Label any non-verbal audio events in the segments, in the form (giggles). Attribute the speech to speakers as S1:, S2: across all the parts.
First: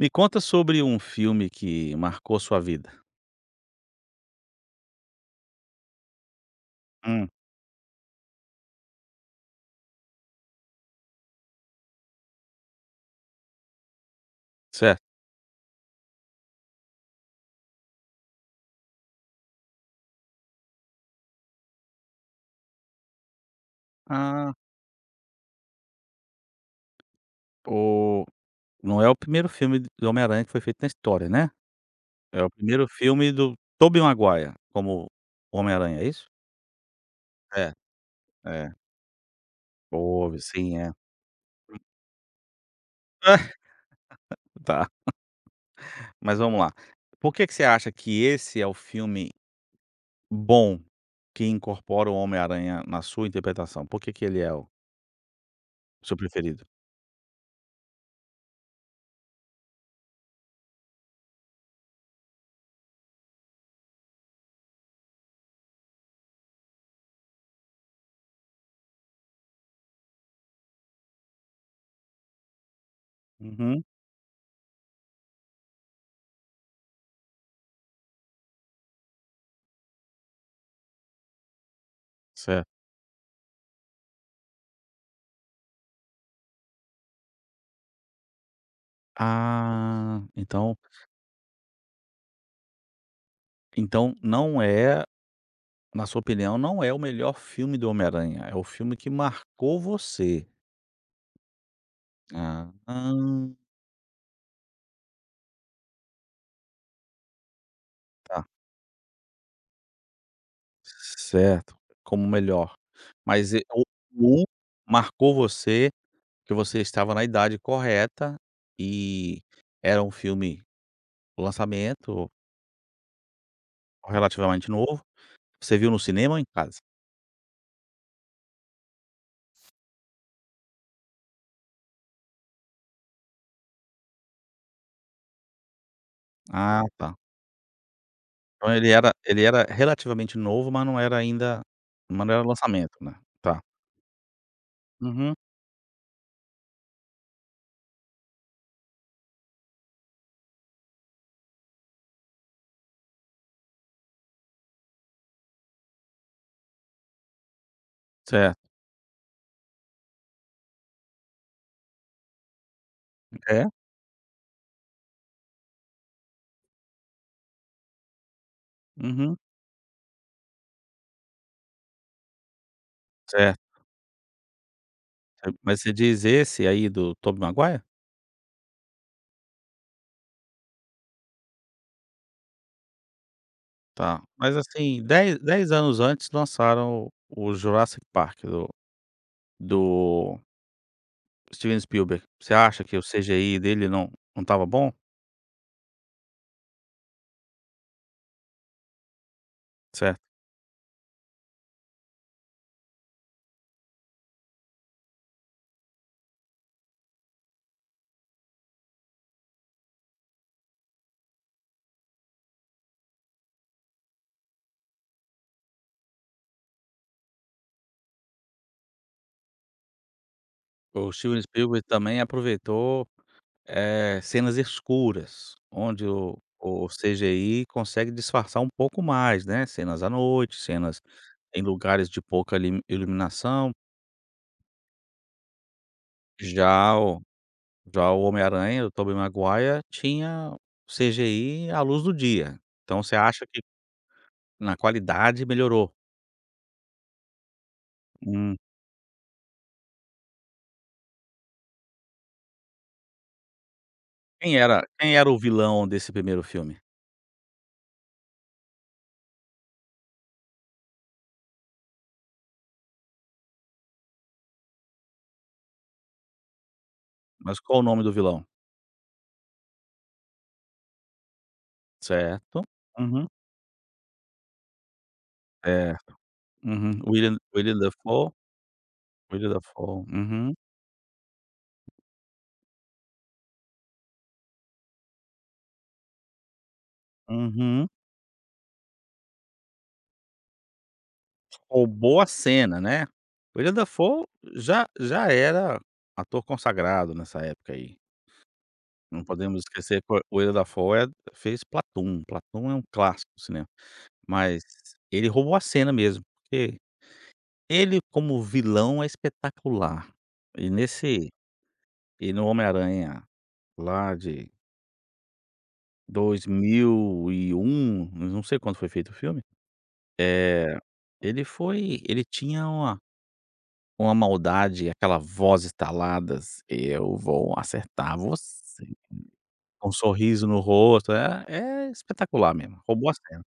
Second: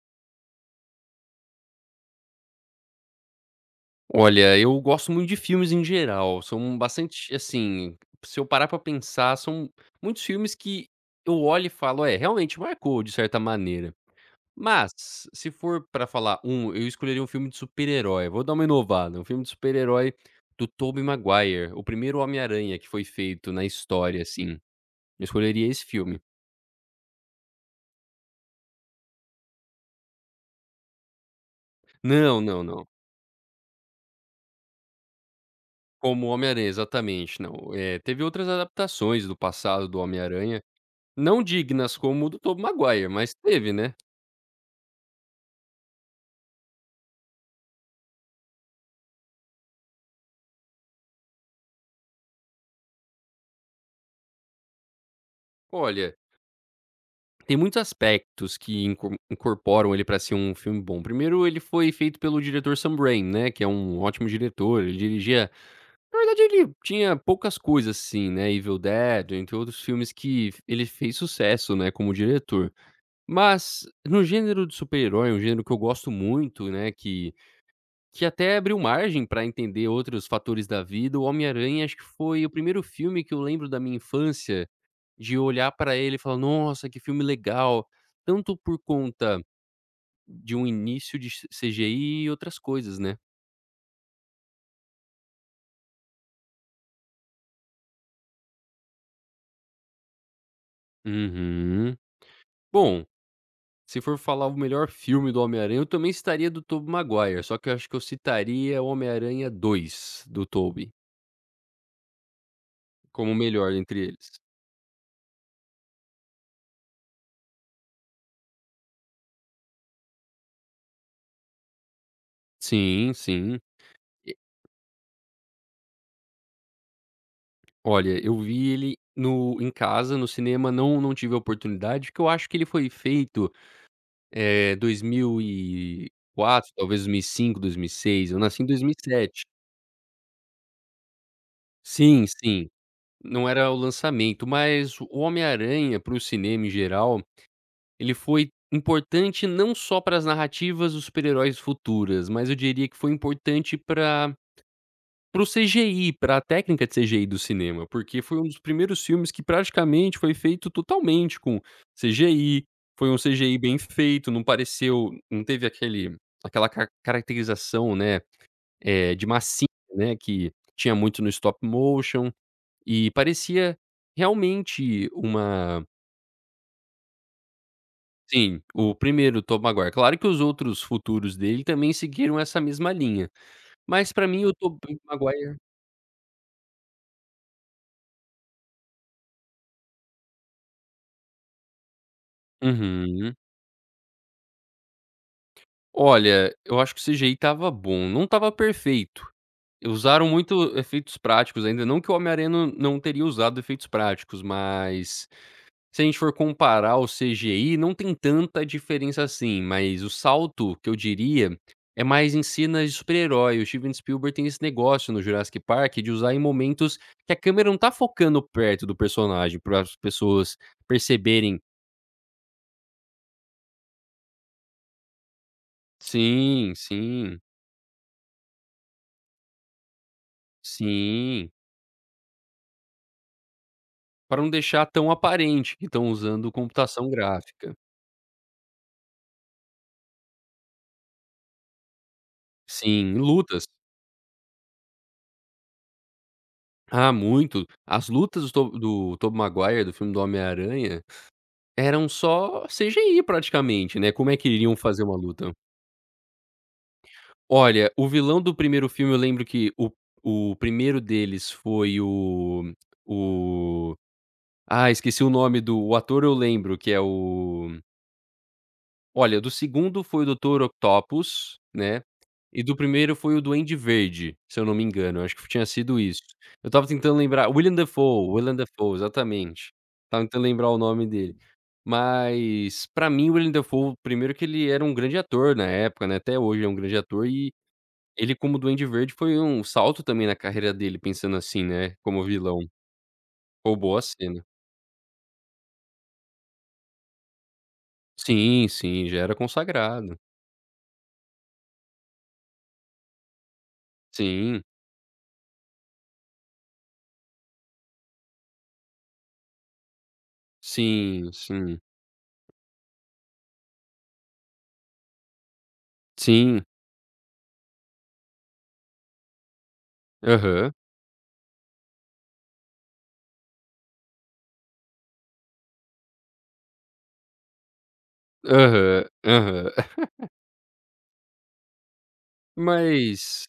S1: Me conta sobre um filme que marcou sua vida?
S2: Olha, eu gosto muito de filmes em geral, são
S1: Hum.
S2: bastante assim, se eu parar pra pensar, são muitos filmes que eu olho e falo: "É, realmente marcou, de certa maneira."
S1: Certo.
S2: Mas, se for pra falar um, eu escolheria um filme de super-herói, vou dar uma inovada, filme de super-herói do Tobey Maguire, o primeiro Homem Aranha que foi feito na história, assim.
S1: Ah.
S2: Eu escolheria esse filme.
S1: Oh, não é o primeiro filme do Homem Aranha que foi feito na história, né?
S2: Não,
S1: É o
S2: não, não.
S1: primeiro filme do Tobey Maguire, como o Homem Aranha, é
S2: Como
S1: isso?
S2: o Homem Aranha, exatamente.
S1: É,
S2: Não, eh, teve outras
S1: é.
S2: adaptações do passado do homem
S1: Houve
S2: aranha,
S1: sim é.
S2: não dignas como o Tobey Maguire, mas teve, né?
S1: (laughs) Tá. Mas vamos lá. Por que que você acha que esse é o filme, bom, que incorpora o Homem Aranha na sua interpretação? Por que que ele é, o
S2: Olha
S1: seu preferido?
S2: Tem muitos aspectos que in incorporam ele pra ser um filme bom. Primeiro, ele foi feito pelo diretor Sunbrain, né, que é um ótimo diretor, ele dirigia na verdade ele tinha poucas coisas assim, né, Evil Dead, entre outros filmes que ele fez sucesso, né, como diretor.
S1: Uhum.
S2: Mas no gênero do super-herói, um gênero que eu gosto muito, né, que que até abriu margem pra entender outros fatores da vida, o Homem Aranha acho que foi o
S1: Certo.
S2: primeiro filme que eu lembro da minha infância, de olhar pra ele e falar: "Nossa, que filme legal," tanto por conta
S1: Ah!
S2: de um
S1: Então
S2: início de CGI e outras coisas, né?
S1: Então não é na sua opinião, não é o melhor filme do Homem Aranha, é o filme que marcou você.
S2: Uhum. Bom,
S1: Aham.
S2: se for falar o melhor filme do Homem Aranha, eu também citaria do Tobey Maguire, só que eu acho que eu
S1: Tá.
S2: citaria o Homem Aranha 2, do Tobey.
S1: Certo, como o melhor.
S2: Como
S1: Mas e
S2: melhor
S1: o
S2: entre eles.
S1: um marcou você, porque você estava na idade correta e era um filme o lançamento.
S2: Sim, sim. E...
S1: Relativamente novo, você viu no cinema ou em casa?
S2: Olha, eu vi ele no em casa, no cinema não não tive a oportunidade, que eu acho que ele foi feito, eh, 2004,
S1: Ah,
S2: talvez dois
S1: tá.
S2: mil e cinco, 2006, eu nasci em
S1: Então
S2: dois
S1: ele
S2: mil e
S1: era, ele
S2: sete.
S1: era relativamente novo mas não era ainda
S2: Sim,
S1: mas não era
S2: sim,
S1: lançamento né?
S2: não
S1: Tá.
S2: era o lançamento mas o
S1: Uhum.
S2: Homem Aranha para o cinema em geral, ele foi importante, não só para as narrativas dos super-heróis futuras mas eu diria que foi importante para para o CGI, pra técnica de CGI do cinema. Porque foi um
S1: Certo.
S2: dos primeiros filmes que praticamente foi feito totalmente com CGI. Foi um CGI
S1: É
S2: bem feito, não pareceu não teve aquele aquela car caracterização, né, eh de
S1: Uhum.
S2: massinha, né, que tinha muito no stop motion e
S1: Certo.
S2: parecia realmente
S1: Certo. Mas
S2: uma
S1: você diz esse aí do Tobey Maguire?
S2: Sim, o primeiro Tobey Maguire. Claro que os outros futuros dele também seguiram essa mesma linha. Mas
S1: Tá,
S2: pra mim o
S1: mas
S2: Tobey
S1: assim, 10-,
S2: Maguire...
S1: 10 anos antes lançaram o Jurassic Park do do Steven Spielberg. Você acha que o
S2: Uhum.
S1: CGI dele não não tava bom?
S2: Olha, eu acho que o CGI estava bom, não estava perfeito. E
S1: Certo.
S2: usaram muito efeitos práticos ainda, não que o Homem Aranha não não teria usado efeitos práticos, mas se a gente for comparar, o CGI não tem tanta diferença assim, mas o salto que eu diria é mais em cena de super-herói. O Steven Spielberg tem esse negócio no Jurassic Park, de usar em momentos que a câmera não tá focando perto do personagem, para as pessoas
S1: O Steven
S2: perceberem...
S1: Spielberg também aproveitou, eh, cenas escuras, onde o
S2: Sim!
S1: o
S2: Sim!
S1: CGI consegue disfarçar um pouco mais, né? Cenas à noite, cenas
S2: Sim!
S1: em lugares de pouca limi iluminação.
S2: Para não deixar tão aparente que tão usando
S1: Já
S2: computação
S1: o
S2: gráfica.
S1: já o Homem Aranha, o Tobey Maguire tinha o CGI à luz do dia,
S2: Sim,
S1: então, você
S2: em
S1: acha que
S2: lutas.
S1: na qualidade melhorou?
S2: Ah, muito. As lutas
S1: Hum.
S2: do To do Tobey Maguire, do filme do homem aranha, eram só CGI praticamente, né? Como é que
S1: Quem
S2: iriam
S1: era
S2: fazer uma
S1: quem era o
S2: luta?
S1: vilão desse primeiro filme?
S2: Olha, o vilão do primeiro filme eu lembro que o o primeiro deles foi o o Ah, esqueci o nome do o ator eu lembro que é
S1: Mas qual
S2: o
S1: o nome do vilão?
S2: Olha, do segundo, foi o doutor Octopus, né?
S1: Certo,
S2: E do primeiro
S1: uhum.
S2: foi o Duende Verde, se eu não me engano, eu acho f tinha sido
S1: Certo.
S2: isso. Eu estava
S1: Uhum.
S2: tentando
S1: Willem
S2: lembrar Willem
S1: Willem
S2: Defoe,
S1: Dafoe.
S2: Willem Defoe!
S1: Willem
S2: Exatamente.
S1: Dafoe,
S2: Estava tentando
S1: uhum.
S2: lembrar o nome dele. Mas pra mim Willem Defoe primeiro que ele era um grande ator na época, né, até hoje é um grande ator e
S1: Uhum.
S2: ele como Duende Verde foi um salto também na carreira dele, pensando assim, né,
S1: Roubou
S2: como
S1: a
S2: vilão.
S1: cena, né? Willem
S2: Roubou a
S1: Dafoe
S2: cena.
S1: já já era ator consagrado nessa época aí.
S2: Sim, sim, já
S1: Não
S2: era
S1: podemos esquecer
S2: consagrado.
S1: foi Willem Dafoe fez Platoon. Platoon é um clássico do cinema,
S2: Sim.
S1: mas ele roubou a cena mesmo, porque ele como vilão é espetacular e nesse
S2: Sim, sim.
S1: e no Homem Aranha lá de dois
S2: Sim.
S1: mil e um mas não sei quando foi feito o filme.
S2: Aham.
S1: Eh ele foi ele tinha uma uma maldade, aquela voz estaladas: "Eu vou acertar você!".
S2: Aham, aham.
S1: Com
S2: (giggles)
S1: sorriso no rosto, é é espetacular mesmo, roubou a cena.
S2: Mas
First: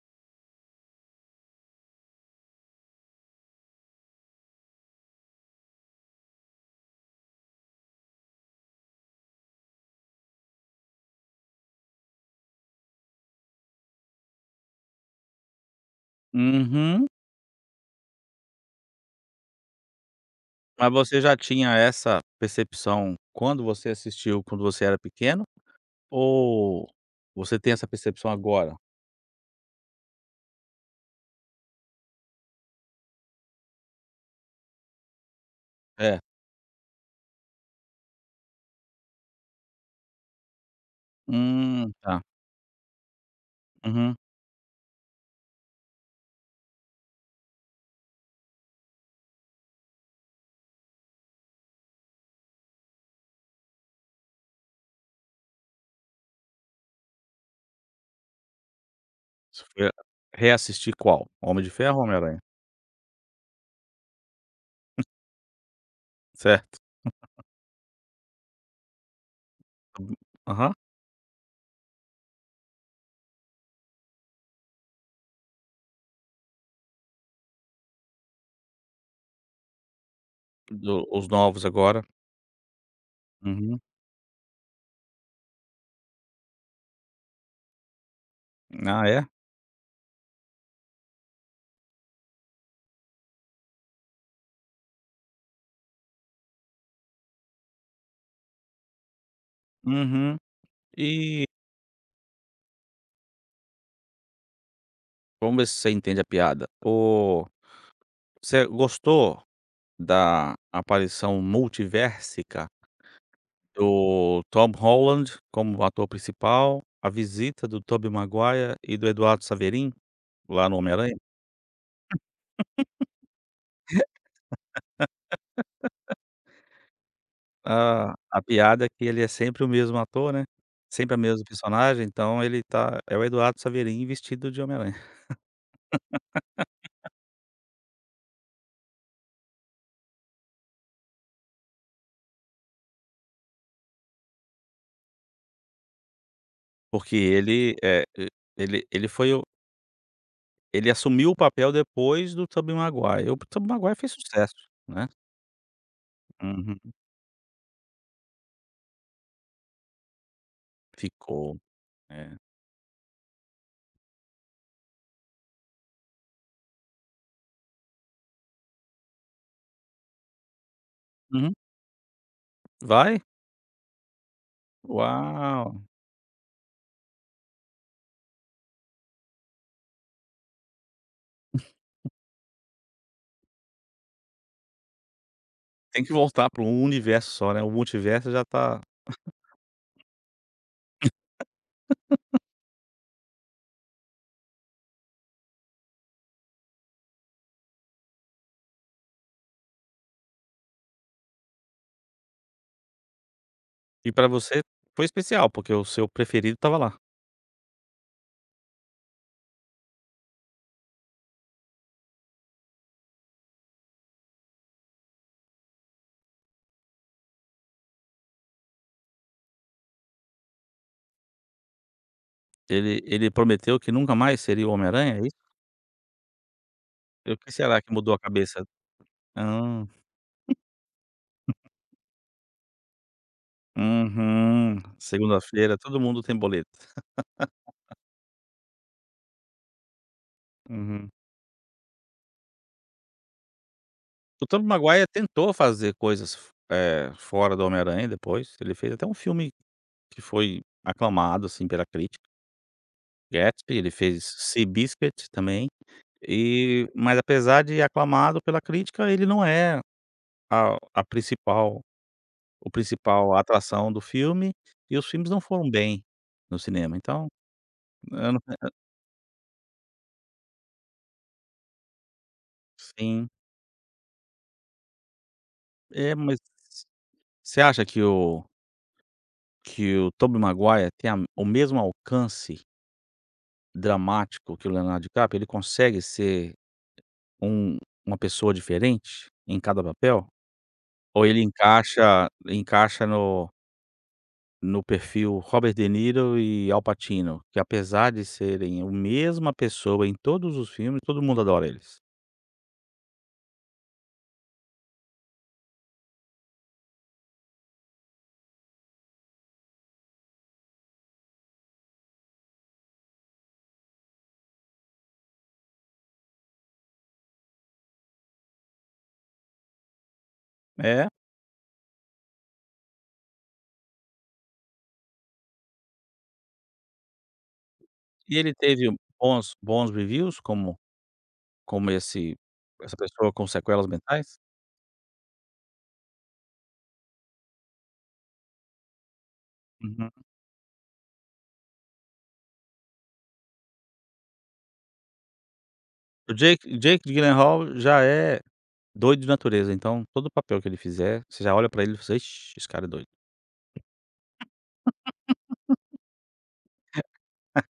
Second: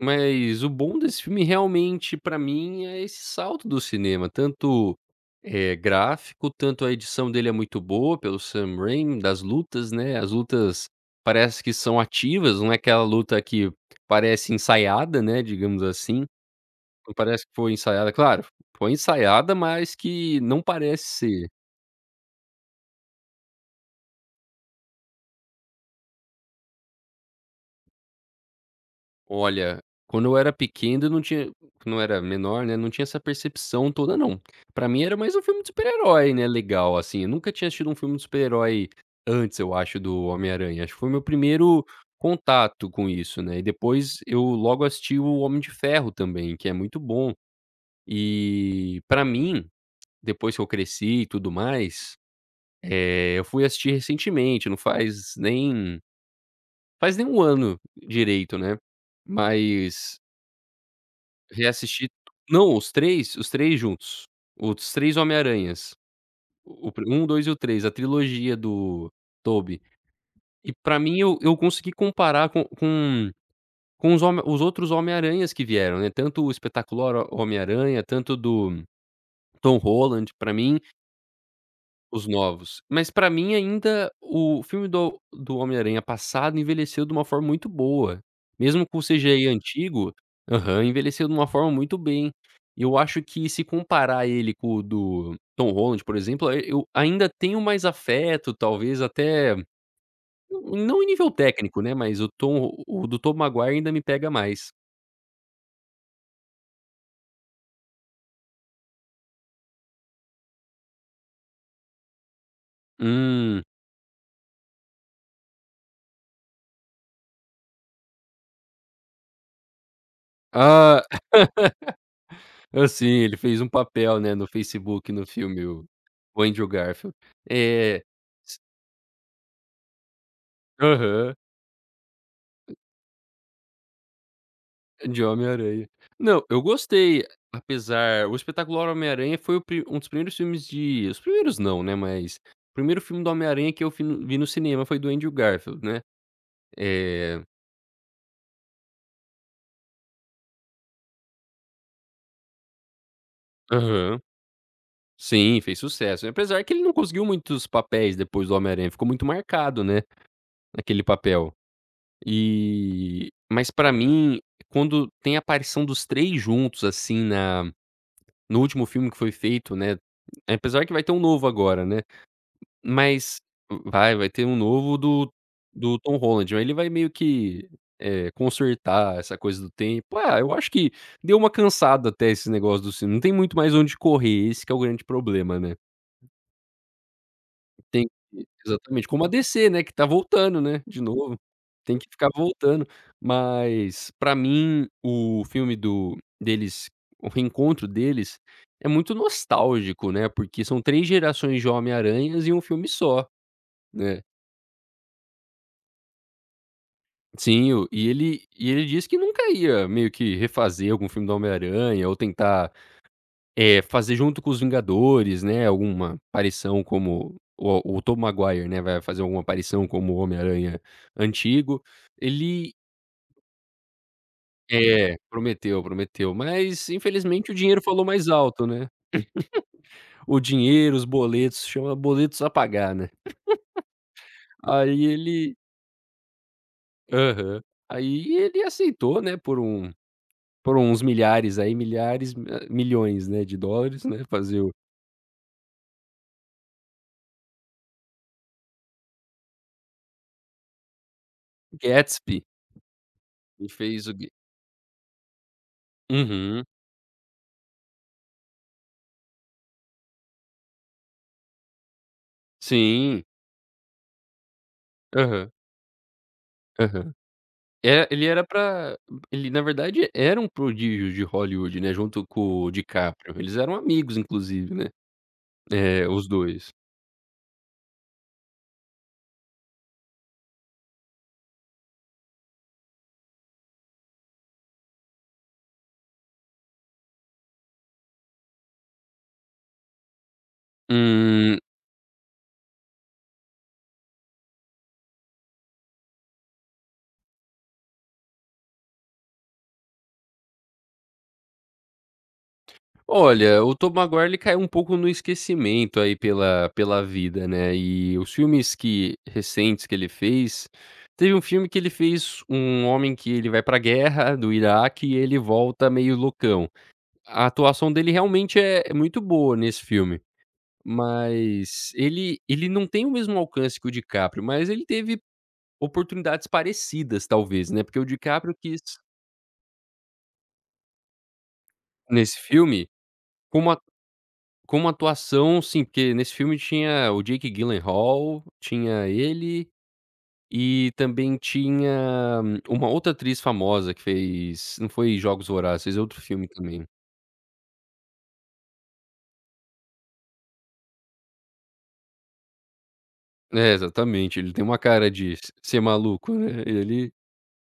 S2: mas o bom desse filme, realmente, pra mim é esse salto do cinema, tanto, eh, gráfico, tanto a edição dele é muito boa pelo Sam Raine das lutas, né. As lutas parece que são ativas, não é aquela luta que parece ensaiada, né, digamos assim,
S1: Uhum.
S2: não parece que foi ensaiada, claro foi ensaiada, mas que não
S1: Mas
S2: parece
S1: você já
S2: ser.
S1: tinha essa percepção quando você assistiu, quando você era pequeno? Ou você tem essa percepção agora?
S2: Olha, quando eu era pequeno eu não tinha quando eu era menor, né, não tinha essa percepção toda não. Pra mim era mais um filme de super
S1: É.
S2: herói, né, legal assim, eu nunca tinha assistido um filme de super herói, antes eu acho do Homem Aranha. Acho que foi meu primeiro
S1: Hum, tá.
S2: contato com isso, né. E
S1: Uhum.
S2: depois, eu logo assisti o Homem de Ferro também, que é muito bom. E, pra mim, depois que eu cresci e tudo mais, eh, eu fui assistir recentemente, não faz nem, faz nem 1 ano direito, né?
S1: Você foi
S2: Mas
S1: reassistir qual, Homem de Ferro ou
S2: reassisti,
S1: Homem Aranha?
S2: não os 3, os 3 juntos, os 3 Homem Aranhas.
S1: Certo.
S2: O pri o 1, o
S1: (chuckles)
S2: 2, e o 3, a trilogia do Tobey.
S1: Hum,
S2: E
S1: aham.
S2: pra mim, eu eu consegui comparar co com, com os home com os outros Homem Aranhas que vieram, né, tanto o Espetacular Homem Aranha, tanto do Tom Holland, pra mim
S1: Do os novos agora.
S2: Os novos. Mas pra mim,
S1: Uhum.
S2: ainda o filme do do Homem Aranha passado, envelheceu de uma forma muito boa. Mesmo com o
S1: Ah, é?
S2: CGI antigo Aham. Envelheceu de uma forma muito bem. E eu acho que se comparar ele com o do Tom Holland, por exemplo, eu ainda tenho mais afeto talvez até,
S1: Uhum.
S2: não em nível
S1: E
S2: técnico, né, mas o Tom o do Tobey Maguire ainda me pega mais.
S1: Vamos ver se você entende a piada, o você gostou da aparição multiversica
S2: Hum.
S1: do Tom Holland, como ator principal, a visita do Tobey Maguire e do Eduardo Saverin, lá no Homem
S2: Ah!
S1: Aranha.
S2: (laughs) Ah, sim, ele fez um papel, né, no Facebook, no filme, o
S1: (laughs)
S2: o Andrew Garfield. Eh
S1: Ah, a
S2: s
S1: piada é que ele é sempre o mesmo ator, né. Sempre a
S2: Aham.
S1: mesmo personagem, então ele tá é o Eduardo Saverin, vestido de Homem Aranha.
S2: De Homem Aranha. Não, eu
S1: (laughs)
S2: gostei, apesar O Espetacular Homem Aranha foi o pri um dos primeiros filmes de os primeiros não, né. Mas, primeiro filme do Homem Aranha que eu fui no vi no cinema, foi do Andrew Garfield, né,
S1: Porque
S2: eh
S1: ele, eh, ele ele foi o Ele assumiu o papel depois do Tobey Maguire, o Tobey Maguire fez
S2: Aham.
S1: sucesso, né.
S2: Sim, fez sucesso, apesar que
S1: Uhum.
S2: ele não conseguiu muitos papéis depois do Homem Aranha, ficou muito marcado, né, naquele papel.
S1: Ficou. É.
S2: Eh, mas pra mim, quando tem a aparição dos 3 juntos, assim, na no último filme que foi feito, né, apesar que vai ter um novo
S1: Uhum.
S2: agora, né.
S1: Vai?
S2: Mas, va vai ter um novo do
S1: Uau.
S2: do Tom Holland, aí ele vai meio que, eh, consertar essa coisa do tempo. É, eu acho que deu uma cansada
S1: (chuckles)
S2: até esse negócio do cine não tem muito mais onde correr, esse que é o grande problema, né.
S1: Tem que voltar pra um universo só, né? O
S2: Tem.
S1: multiverso
S2: E
S1: já tá
S2: exatamente, como a
S1: (chuckles)
S2: DC, né, que está voltando, né, de novo, tem que ficar
S1: (laughs)
S2: voltando. Mas, pra mim, o filme do deles, o reencontro deles, é muito nostálgico, né, porque são três gerações de Homem Aranhas e um filme só,
S1: E
S2: né.
S1: pra você foi especial, porque o seu preferido estava lá.
S2: Sim, o e ele e ele disse que nunca ia meio que refazer algum filme do Homem Aranha ou tentar, eh, fazer junto com os Vingadores, né, alguma aparição como o o Tobey Maguire, né, vai fazer alguma aparição como o Homem Aranha antigo. Ele
S1: Ele ele prometeu que nunca mais seria o Homem Aranha,
S2: É,
S1: é isso?
S2: prometeu, prometeu, mas
S1: E por
S2: infelizmente
S1: que
S2: o
S1: será
S2: dinheiro
S1: que
S2: falou
S1: mudou a
S2: mais alto,
S1: cabeça?
S2: né.
S1: Ah.
S2: (chuckles) O dinheiro, os
S1: (chuckles)
S2: boletos, chama boletos a pagar, né. (laughs)
S1: Aham.
S2: Aí, ele
S1: Segunda-feira todo mundo tem boleto.
S2: Aham.
S1: (laughs)
S2: Aí ele aceitou, né, por um por uns
S1: Uhum.
S2: milhares aí, milhares hã, milhões, né, de dólares, né.
S1: O
S2: Fazer
S1: Tobey
S2: o
S1: Maguire tentou fazer coisas f eh, fora do Homem Aranha depois. Ele fez até um filme que foi aclamado, assim, pela crítica.
S2: Gatsby. Ele
S1: Gatsby, ele
S2: fez o
S1: fez
S2: g
S1: Seabiscuit, também
S2: Uhum.
S1: e Mas apesar de aclamado pela crítica ele não é a a principal o
S2: Sim.
S1: principal atração do filme, e os filmes não
S2: Aham.
S1: foram bem no cinema,
S2: Aham.
S1: então,
S2: É,
S1: eu
S2: ele era
S1: (unintelligible)
S2: pra Ele na verdade era um prodígio de Hollywood, né, junto com o
S1: Sim.
S2: Dicaprio, eles eram amigos inclusive, né. É,
S1: É,
S2: os
S1: mas
S2: 2.
S1: Você você acha que o que o Tobey Maguire tem a o mesmo alcance dramático que o Leonardo Dicaprio? Ele consegue ser um uma pessoa diferente em cada papel ou ele
S2: Hum.
S1: encaixa ele encaixa no no perfil Robert De Niro e Al Pacino, que apesar de serem a mesma pessoa em todos os filmes, todo mundo adora eles.
S2: Olha, o Tobey Maguire ele caiu um pouco no esquecimento, aí pela pela vida, né. Eh, os filmes que recentes que ele fez teve um filme que ele fez um homem que ele vai pra guerra do Iraque e ele volta meio loucão a atuação dele realmente é muito boa nesse filme,
S1: É?
S2: mas ele ele não tem o mesmo alcance que o DiCaprio, mas ele teve oportunidades parecidas talvez, né, porque o
S1: E ele
S2: DiCaprio
S1: teve
S2: quis
S1: bons bons reviews, como como esse
S2: Nesse filme?
S1: essa pessoa com
S2: Com uma
S1: sequelas mentais?
S2: como atuação assim, porque nesse filme tinha o Jake Gyllenhaal, tinha ele,
S1: Uhum.
S2: e também tinha uma outra atriz famosa que fez, não foi Jogos Vorazes, fez outro
S1: O
S2: filme
S1: Jake, o
S2: também.
S1: Jake Gyllenhaal já é doido de natureza. Então, todo o papel que ele fizer você já olha pra ele e: "Ixi, esse cara é doido."
S2: É exatamente, ele tem uma cara de se ser maluco, né, ele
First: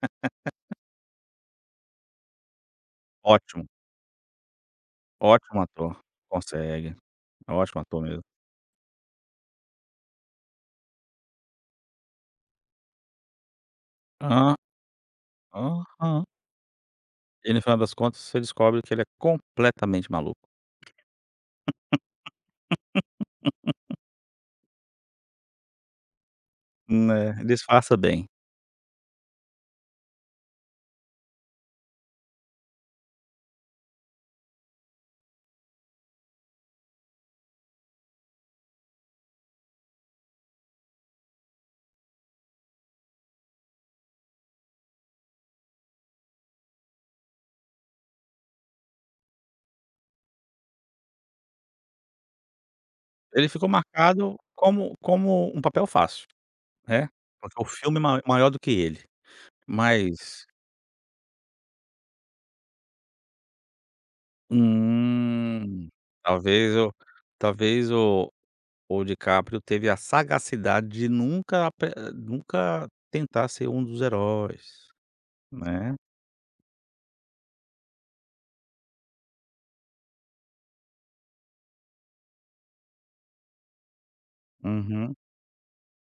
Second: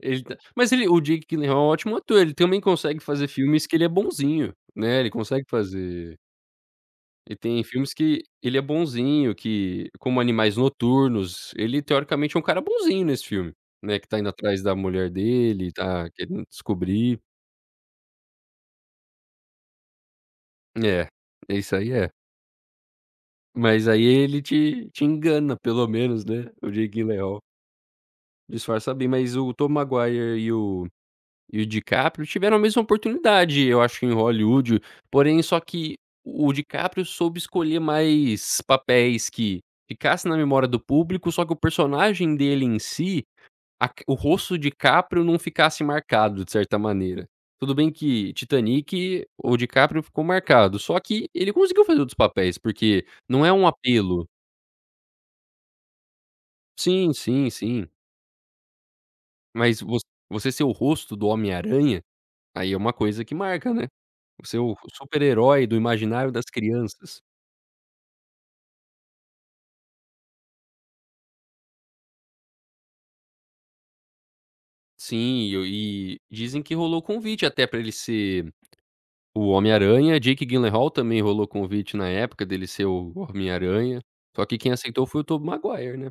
S2: ele tá Mas
S1: (laughs)
S2: ele o Jake Gyllenhall é ótimo ator, ele também consegue fazer
S1: Ótimo.
S2: filmes que ele é bonzinho, né, ele consegue
S1: Ótimo ator.
S2: fazer
S1: Consegue.
S2: Ele
S1: É
S2: tem
S1: ótimo
S2: filmes
S1: ator
S2: que
S1: mesmo.
S2: ele é bonzinho, que como Animais Noturnos, ele teoricamente é um cara bonzinho nesse filme, né, que está indo
S1: Ah.
S2: atrás da mulher dele, tá
S1: Aham.
S2: querendo descobrir
S1: E no final das contas você descobre que ele é completamente maluco.
S2: É, isso aí é. Mas
S1: (laughs)
S2: aí ele te te engana pelo menos, né, o Jake
S1: Né,
S2: Gyllenhaal
S1: disfarça bem.
S2: disfarça bem. Mas o Tobey Maguire e o o DiCaprio tiveram a mesma oportunidade eu acho em Hollywood, porém só que o DiCaprio soube escolher mais papéis que ficasse na memória do público. Só que o personagem dele em si, a car o rosto DiCáprio não ficasse marcado de certa maneira. Tudo bem que Titanic o DiCáprio ficou marcado, só que ele conseguiu fazer outros papéis porque não
S1: Ele
S2: é um
S1: ficou
S2: apelo.
S1: marcado como como um papel fácil, né,
S2: Sim, sim,
S1: o
S2: sim.
S1: filme mai maior do que ele,
S2: Mas
S1: mas
S2: você ser o rosto do Homem Aranha, aí é, uma coisa que marca, né, você é o super-herói do
S1: Hum.
S2: imaginário das
S1: Talvez eu
S2: crianças.
S1: talvez o o DiCaprio teve a sagacidade de nunca ape nunca tentar ser um dos heróis,
S2: Sim.
S1: né.
S2: E dizem que rolou convite até para ele ser o Homem Aranha, Jake Gyllenhaal também rolou convite na época, dele ser o Homem Aranha, só que quem aceitou
S1: Uhum.
S2: foi o Tobey Maguire, né?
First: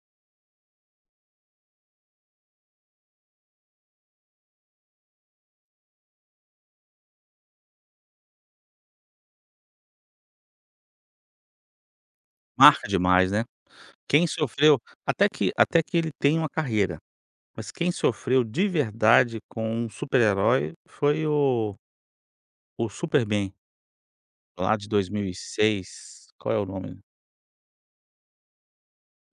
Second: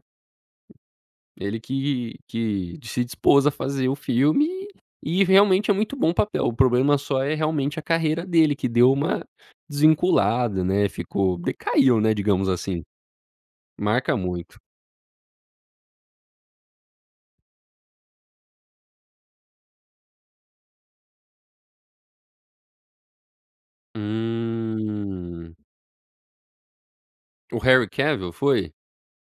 S2: Ele que que se dispôs a fazer o filme, e realmente é muito bom o papel, o problema só é realmente a carreira dele que deu uma desvinculada, né, ficou, decaiu, né, digamos assim.
S1: Marca demais, né.
S2: Marca
S1: Quem
S2: muito.
S1: sofreu, até que até que ele tem uma carreira, mas quem sofreu de verdade com um super herói foi o o Superman, lá de dois mil e
S2: Hum.
S1: seis, qual é o nome?
S2: O Harry Cavill foi?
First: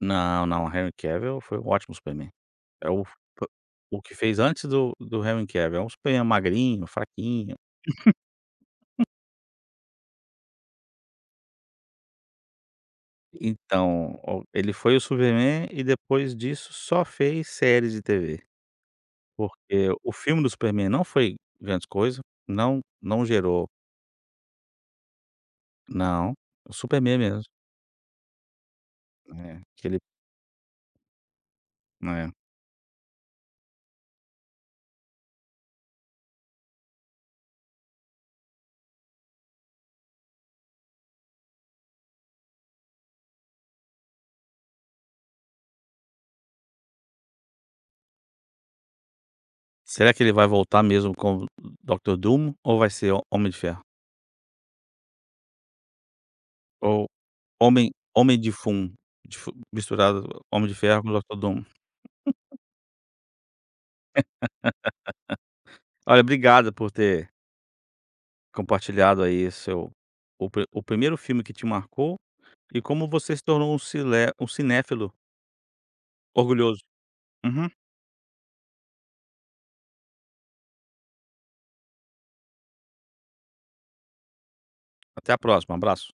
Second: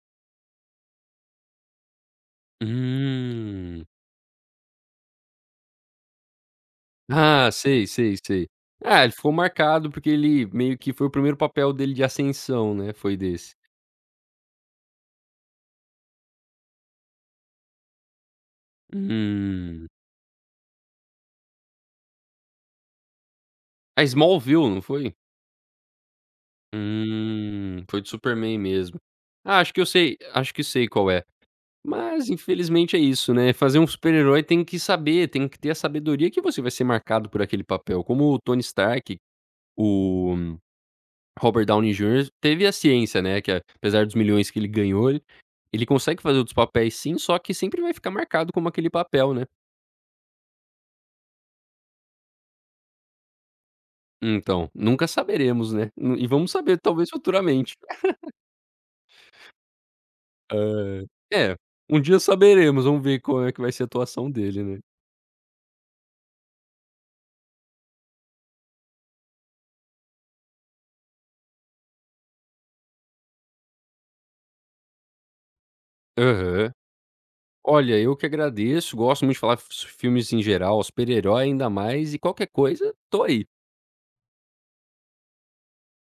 S1: Não, não, Henry Cavill foi um ótimo Superman, é o
S2: Hum.
S1: o que fez antes do do Henry Cavill, é Superman magrinho,
S2: Ah,
S1: fraquinho.
S2: sei, sei, sei. Ah,
S1: (laughs)
S2: ele ficou marcado porque ele meio que foi o primeiro papel dele de ascensão, né, foi desse.
S1: Então, o ele foi o Superman e depois disso só fez séries de TV,
S2: Hum.
S1: porque o filme do Superman não foi grandes coisas, não não gerou
S2: A Smallville, não foi?
S1: Não, o Superman mesmo.
S2: Hum, foi do Superman mesmo.
S1: Né,
S2: Acho que eu
S1: que ele
S2: sei acho que sei qual é, mas
S1: É.
S2: infelizmente é isso, né, fazer um super-herói tem que saber, tem que ter a sabedoria que você vai ser marcado por aquele papel como o Tony Stark, o Robert Downey Junior, teve a ciência, né. Que apesar dos milhões que ele ganhou, ele consegue fazer outros papéis, sim. Só, que sempre vai ficar marcado como aquele papel, né?
S1: Será que ele vai voltar mesmo com Doctor Dum ou vai ser o Homem de Ferro?
S2: Então, nunca saberemos, né. E vamos saber
S1: Ou
S2: talvez, futuramente.
S1: Homem Homem de Fum de fu misturado Homem de Ferro
S2: Ah.
S1: com Doctor
S2: É,
S1: Dum.
S2: um dia
S1: (laughs)
S2: saberemos. Vamos ver como é que vai ser a
S1: (laughs)
S2: atuação dele, né.
S1: Olha, obrigado por ter compartilhado aí seu o o pri o primeiro filme que te marcou e como você se tornou um cilé cinéfilo
S2: Aham.
S1: orgulhoso. Uhum.
S2: Olha, eu que agradeço, gosto muito de falar f-f filmes em geral, super-herói ainda mais e qualquer coisa tô aí.
S1: Até à próxima, abraço.